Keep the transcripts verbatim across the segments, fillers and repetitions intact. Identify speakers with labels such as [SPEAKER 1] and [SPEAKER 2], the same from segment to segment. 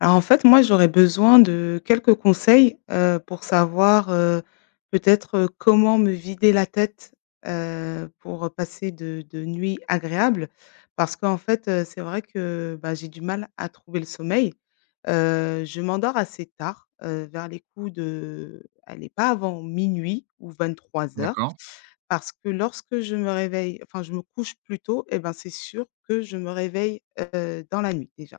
[SPEAKER 1] Alors en fait, moi, j'aurais besoin de quelques conseils, heu, pour savoir, heu, peut-être, heu, comment me vider la tête, heu, pour, passer de de nuits agréables. Parce qu'en fait, heu, c'est vrai que, bah, j'ai du mal à trouver le sommeil. Heu, je m'endors assez tard, heu, vers les coups de allez, pas avant minuit ou vingt-trois heures,
[SPEAKER 2] D'accord,
[SPEAKER 1] parce que lorsque je me réveille enfin, je me couche plus tôt et ben, c'est sûr que je me réveille, heu, dans la nuit déjà.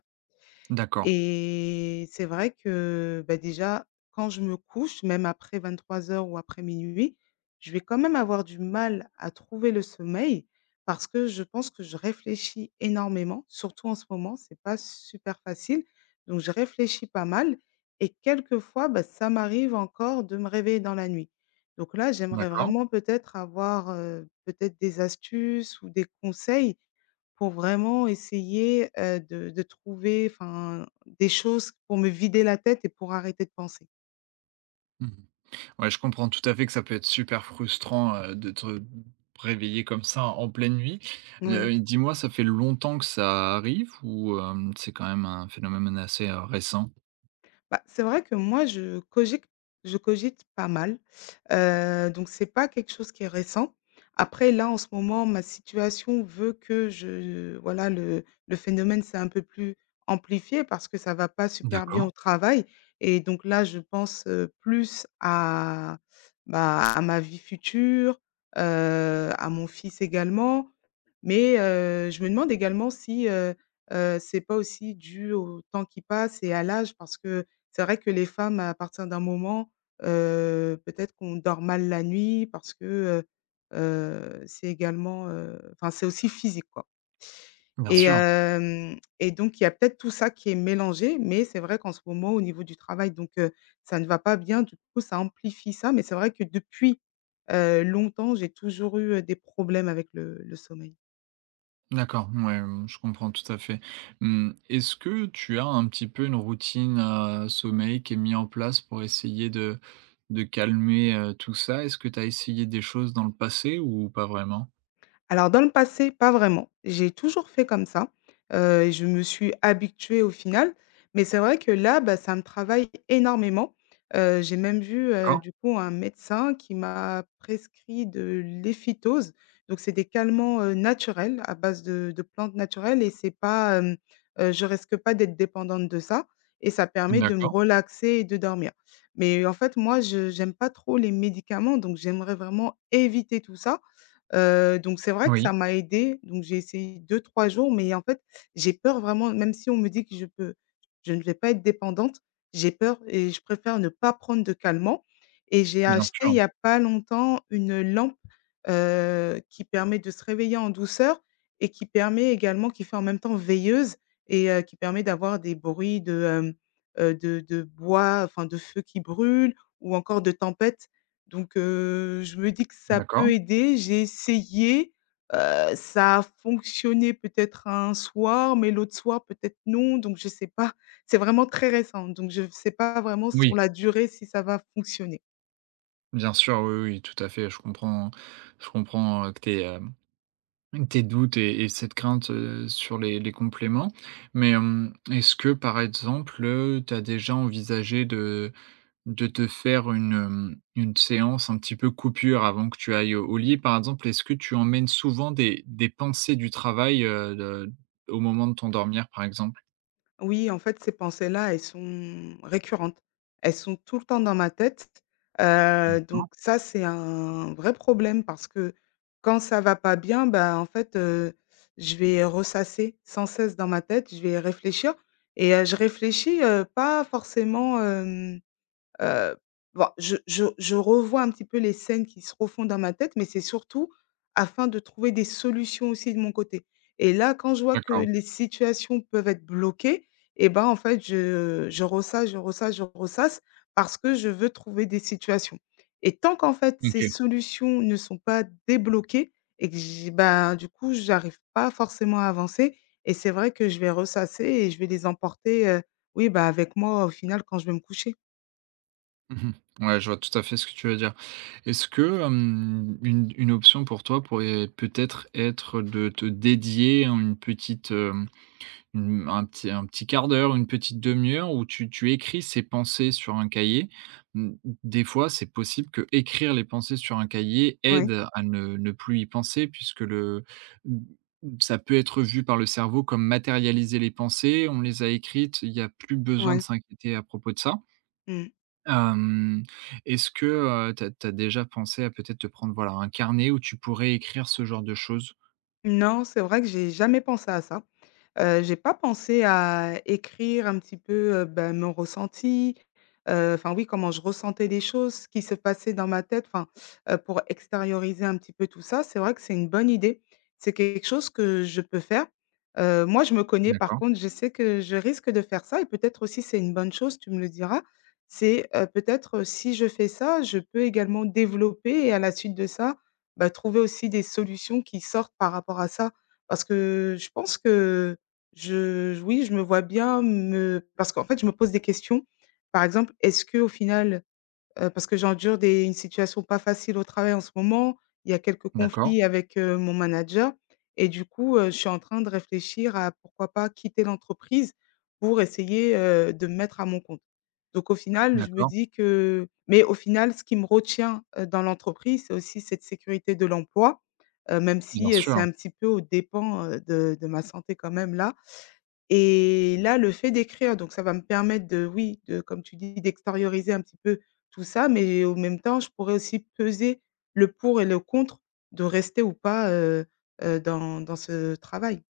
[SPEAKER 2] d'accord,
[SPEAKER 1] Et c'est vrai que, bah, déjà, quand je me couche, même après vingt-trois heures ou après minuit, je vais quand même avoir du mal à trouver le sommeil parce que je pense que je réfléchis énormément, surtout en ce moment, c'est pas super facile. Donc je réfléchis pas mal et quelquefois, bah, ça m'arrive encore de me réveiller dans la nuit. Donc là, j'aimerais
[SPEAKER 2] d'accord.
[SPEAKER 1] vraiment peut-être avoir, heu, peut-être des astuces ou des conseils pour vraiment essayer, heu, de de trouver, enfin, des choses pour me vider la tête et pour arrêter de penser.
[SPEAKER 2] Mmh. Ouais, je comprends tout à fait que ça peut être super frustrant, heu, de te réveiller comme ça en pleine nuit.
[SPEAKER 1] Oui.
[SPEAKER 2] Heu, dis-moi, ça fait longtemps que ça arrive ou, hem, c'est quand même un phénomène assez, heu, récent?
[SPEAKER 1] Bah, c'est vrai que moi, je cogite je cogite pas mal, heu, donc c'est pas quelque chose qui est récent. Après là, en ce moment, ma situation veut que je voilà, le le phénomène s'est un peu plus amplifié parce que ça va pas super bien
[SPEAKER 2] D'accord,
[SPEAKER 1] au travail et donc là, je pense, heu, plus à, bah, à ma vie future, heu, à mon fils également. Mais, heu, je me demande également si, heu heu, c'est pas aussi dû au temps qui passe et à l'âge parce que c'est vrai que les femmes, à partir d'un moment, heu, peut-être qu'on dort mal la nuit parce que, heu heu, c'est également, heu, enfin, c'est aussi physique, quoi
[SPEAKER 2] bien
[SPEAKER 1] et
[SPEAKER 2] sûr.
[SPEAKER 1] hem et donc il y a peut-être tout ça qui est mélangé, mais c'est vrai qu'en ce moment, au niveau du travail, donc heu, ça ne va pas bien, du coup, ça amplifie ça, mais c'est vrai que depuis, heu, longtemps, j'ai toujours eu, heu, des problèmes avec le le sommeil.
[SPEAKER 2] D'accord, ouais, mmh, je comprends tout à fait. Mmh, est-ce que tu as un petit peu une routine, heu, sommeil qui est mise en place pour essayer de de calmer, heu, tout ça? Est-ce que tu as essayé des choses dans le passé ou pas vraiment?
[SPEAKER 1] Alors dans le passé, pas vraiment. J'ai toujours fait comme ça, heu et je me suis habituée au final, mais c'est vrai que là, bah, ça me travaille énormément. Heu, j'ai même vu, heu,
[SPEAKER 2] D'accord,
[SPEAKER 1] du coup un médecin qui m'a prescrit de l'héphytose. Donc c'est des calmants, heu, naturels à base de de plantes naturelles et c'est pas, hem, heu, je risque pas d'être dépendante de ça et ça permet de me
[SPEAKER 2] d'accord.
[SPEAKER 1] relaxer et de dormir. Mais en fait, moi, je j'aime pas trop les médicaments, donc j'aimerais vraiment éviter tout ça. Heu, donc c'est vrai que ça
[SPEAKER 2] Oui,
[SPEAKER 1] m'a aidé. Donc j'ai essayé deux trois jours, mais en fait, j'ai peur vraiment, même si on me dit que je peux je ne vais pas être dépendante, j'ai peur et je préfère ne pas prendre de calmant et j'ai
[SPEAKER 2] bien
[SPEAKER 1] acheté
[SPEAKER 2] sûr.
[SPEAKER 1] il y a pas longtemps une lampe, heu, qui permet de se réveiller en douceur et qui permet également qui fait en même temps veilleuse et heu, qui permet d'avoir des bruits de, hem, heu, de de bois, enfin de feu qui brûle ou encore de tempête. Donc heu, je me dis que ça
[SPEAKER 2] D'accord.
[SPEAKER 1] peut aider. J'ai essayé, heu, ça a fonctionné peut-être un soir, mais l'autre soir peut-être non, donc je sais pas. C'est vraiment très récent, donc je sais pas vraiment
[SPEAKER 2] Oui,
[SPEAKER 1] sur la durée si ça va fonctionner.
[SPEAKER 2] bien sûr, oui, oui, tout à fait. Je comprends, je comprends, heu, que tes, hem, tes doutes et et cette crainte, heu, sur les les compléments. Mais, hem, est-ce que, par exemple, heu, tu as déjà envisagé de de te faire une, hem, une séance un petit peu coupure avant que tu ailles au au lit, par exemple? Est-ce que tu emmènes souvent des des pensées du travail, heu, de au moment de t'endormir, par exemple?
[SPEAKER 1] Oui, en fait, ces pensées-là, elles sont récurrentes. Elles sont tout le temps dans ma tête. Heu, donc
[SPEAKER 2] D'accord.
[SPEAKER 1] ça, c'est un vrai problème parce que quand ça va pas bien, bah, en fait, heu, je vais ressasser sans cesse dans ma tête, je vais réfléchir et heu, je réfléchis, heu, pas forcément, hem Heu, bon, je je je revois un petit peu les scènes qui se refont dans ma tête, mais c'est surtout afin de trouver des solutions aussi de mon côté et là, quand je vois que
[SPEAKER 2] D'accord.
[SPEAKER 1] les situations peuvent être bloquées et ben, en fait, je je ressasse, je ressasse, je ressasse parce que je veux trouver des situations et tant qu'en fait, ces
[SPEAKER 2] OK.
[SPEAKER 1] solutions ne sont pas débloquées et que j'ai ben, du coup, j'arrive pas forcément à avancer et c'est vrai que je vais ressasser et je vais les emporter, heu, oui, bah, avec moi au final quand je vais me coucher.
[SPEAKER 2] Mmh. Ouais, je vois tout à fait ce que tu veux dire. Est-ce que, hem, une une option pour toi pourrait peut-être être de te dédier en une petite, hem, une un petit un petit quart d'heure, une petite demi-heure où tu tu écris ces pensées sur un cahier? Mmh, des fois, c'est possible que écrire les pensées sur un cahier
[SPEAKER 1] Ouais.
[SPEAKER 2] aide à ne ne plus y penser puisque le mmh, ça peut être vu par le cerveau comme matérialiser les pensées, on les a écrites, il n'y a plus besoin de
[SPEAKER 1] Ouais.
[SPEAKER 2] s'inquiéter à propos de ça.
[SPEAKER 1] Mmh.
[SPEAKER 2] Hem, est-ce que, heu, tu as déjà pensé à peut-être te prendre, voilà, un carnet où tu pourrais écrire ce genre de choses?
[SPEAKER 1] Non, c'est vrai que j'ai jamais pensé à ça. Heu, j'ai pas pensé à écrire un petit peu, heu, bah, mon ressenti, heu, enfin oui, comment je ressentais les choses, ce qui se passait dans ma tête, enfin, heu, pour extérioriser un petit peu tout ça. C'est vrai que c'est une bonne idée. C'est quelque chose que je peux faire. Heu, moi, je me connais par
[SPEAKER 2] D'accord,
[SPEAKER 1] contre, je sais que je risque de faire ça et peut-être aussi c'est une bonne chose, tu me le diras. C'est, heu, peut-être, heu, si je fais ça, je peux également développer et à la suite de ça, bah, trouver aussi des solutions qui sortent par rapport à ça. Parce que je pense que je je oui, je me vois bien me parce qu'en fait, je me pose des questions. Par exemple, est-ce que au final, heu, parce que j'endure des une situation pas facile au travail en ce moment, il y a quelques
[SPEAKER 2] d'accord,
[SPEAKER 1] conflits avec, heu, mon manager et du coup, heu, je suis en train de réfléchir à pourquoi pas quitter l'entreprise pour essayer, heu, de me mettre à mon compte. Donc au final, je me
[SPEAKER 2] d'accord,
[SPEAKER 1] dis que mais au final, ce qui me retient, heu, dans l'entreprise, c'est aussi cette sécurité de l'emploi, heu, même
[SPEAKER 2] bien
[SPEAKER 1] si, heu, c'est
[SPEAKER 2] sûr.
[SPEAKER 1] un petit peu au dépens, heu, de de ma santé quand même là. Et là, le fait d'écrire, donc ça va me permettre de oui, de comme tu dis, d'extérioriser un petit peu tout ça, mais au même temps, je pourrais aussi peser le pour et le contre de rester ou pas, heu heu, dans dans ce travail.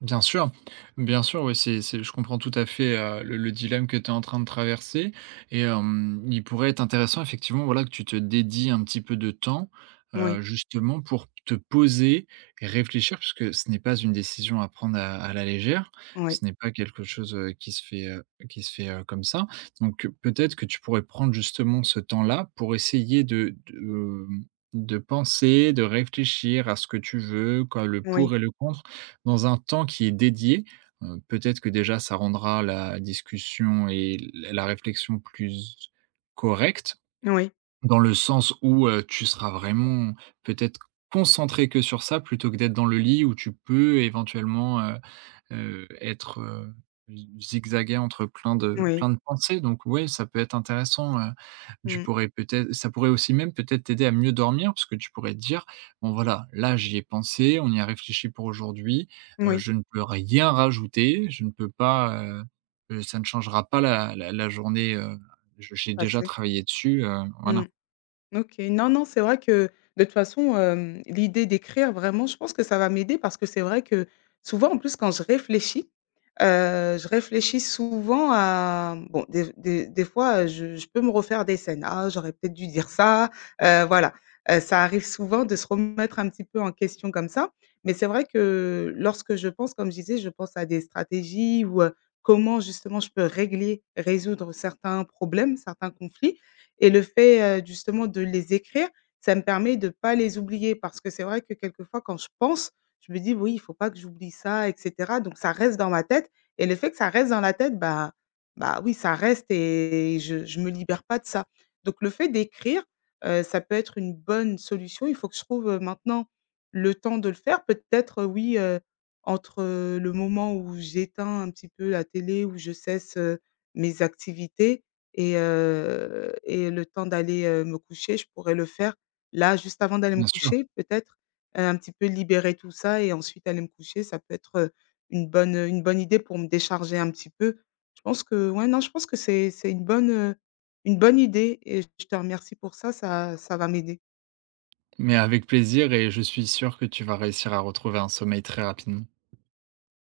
[SPEAKER 2] Bien sûr, bien sûr, ouais, c'est, c'est, je comprends tout à fait euh, le, le dilemme que tu es en train de traverser. Et euh, il pourrait être intéressant, effectivement, voilà, que tu te dédies un petit peu de temps,
[SPEAKER 1] Oui,
[SPEAKER 2] euh, justement, pour te poser et réfléchir, puisque ce n'est pas une décision à prendre à, à la légère.
[SPEAKER 1] oui,
[SPEAKER 2] Ce n'est pas quelque chose euh, qui se fait, euh, qui se fait euh, comme ça. Donc, peut-être que tu pourrais prendre justement ce temps-là pour essayer de, de de penser, de réfléchir à ce que tu veux, quoi, le pour
[SPEAKER 1] oui,
[SPEAKER 2] et le contre dans un temps qui est dédié, heu, peut-être que déjà ça rendra la discussion et la la réflexion plus correcte,
[SPEAKER 1] oui,
[SPEAKER 2] dans le sens où, heu, tu seras vraiment peut-être concentré que sur ça plutôt que d'être dans le lit où tu peux éventuellement, heu Heu, être, heu, zigzaguer entre plein de
[SPEAKER 1] oui,
[SPEAKER 2] plein de pensées donc ouais, ça peut être intéressant, heu, tu
[SPEAKER 1] mmh,
[SPEAKER 2] pourrais peut-être ça pourrait aussi même peut-être t'aider à mieux dormir parce que tu pourrais te dire: «Bon voilà, là j'y ai pensé, on y a réfléchi pour aujourd'hui, heu,
[SPEAKER 1] oui,
[SPEAKER 2] je ne peux rien rajouter, je ne peux pas, heu heu, ça ne changera pas la la la journée, heu, je j'ai déjà
[SPEAKER 1] Passer.
[SPEAKER 2] travaillé dessus», heu,
[SPEAKER 1] Mmh.
[SPEAKER 2] voilà.
[SPEAKER 1] OK. Non, non, c'est vrai que de toute façon, hem, l'idée d'écrire vraiment, je pense que ça va m'aider parce que c'est vrai que souvent, en plus, quand je réfléchis, heu, je réfléchis souvent à bon, des des des fois, heu, je je peux me refaire des scènes. «Ah, j'aurais peut-être dû dire ça», heu, voilà. Heu, ça arrive souvent de se remettre un petit peu en question comme ça. Mais c'est vrai que lorsque je pense, comme je disais, je pense à des stratégies ou, heu, comment justement je peux régler résoudre certains problèmes, certains conflits. Et le fait, heu, justement de les écrire, ça me permet de pas les oublier parce que c'est vrai que quelquefois quand je pense, je me dis: «Oui, il faut pas que j'oublie ça et cetera», donc ça reste dans ma tête et le fait que ça reste dans la tête, bah bah, oui, ça reste et je je me libère pas de ça. Donc le fait d'écrire, heu, ça peut être une bonne solution. Il faut que je trouve, heu, maintenant le temps de le faire. Peut-être, heu, oui, heu, entre, heu, le moment où j'éteins un petit peu la télé, où je cesse, heu, mes activités, et heu et le temps d'aller, heu, me coucher, je pourrais le faire là, juste avant d'aller me
[SPEAKER 2] Bien sûr,
[SPEAKER 1] coucher peut-être, heu, un petit peu libérer tout ça et ensuite aller me coucher. Ça peut être, heu, une bonne, une bonne idée pour me décharger un petit peu. Je pense que ouais, non, je pense que c'est c'est une bonne, heu, une bonne idée et je te remercie pour ça, ça ça va m'aider.
[SPEAKER 2] mais avec plaisir et je suis sûr que tu vas réussir à retrouver un sommeil très rapidement.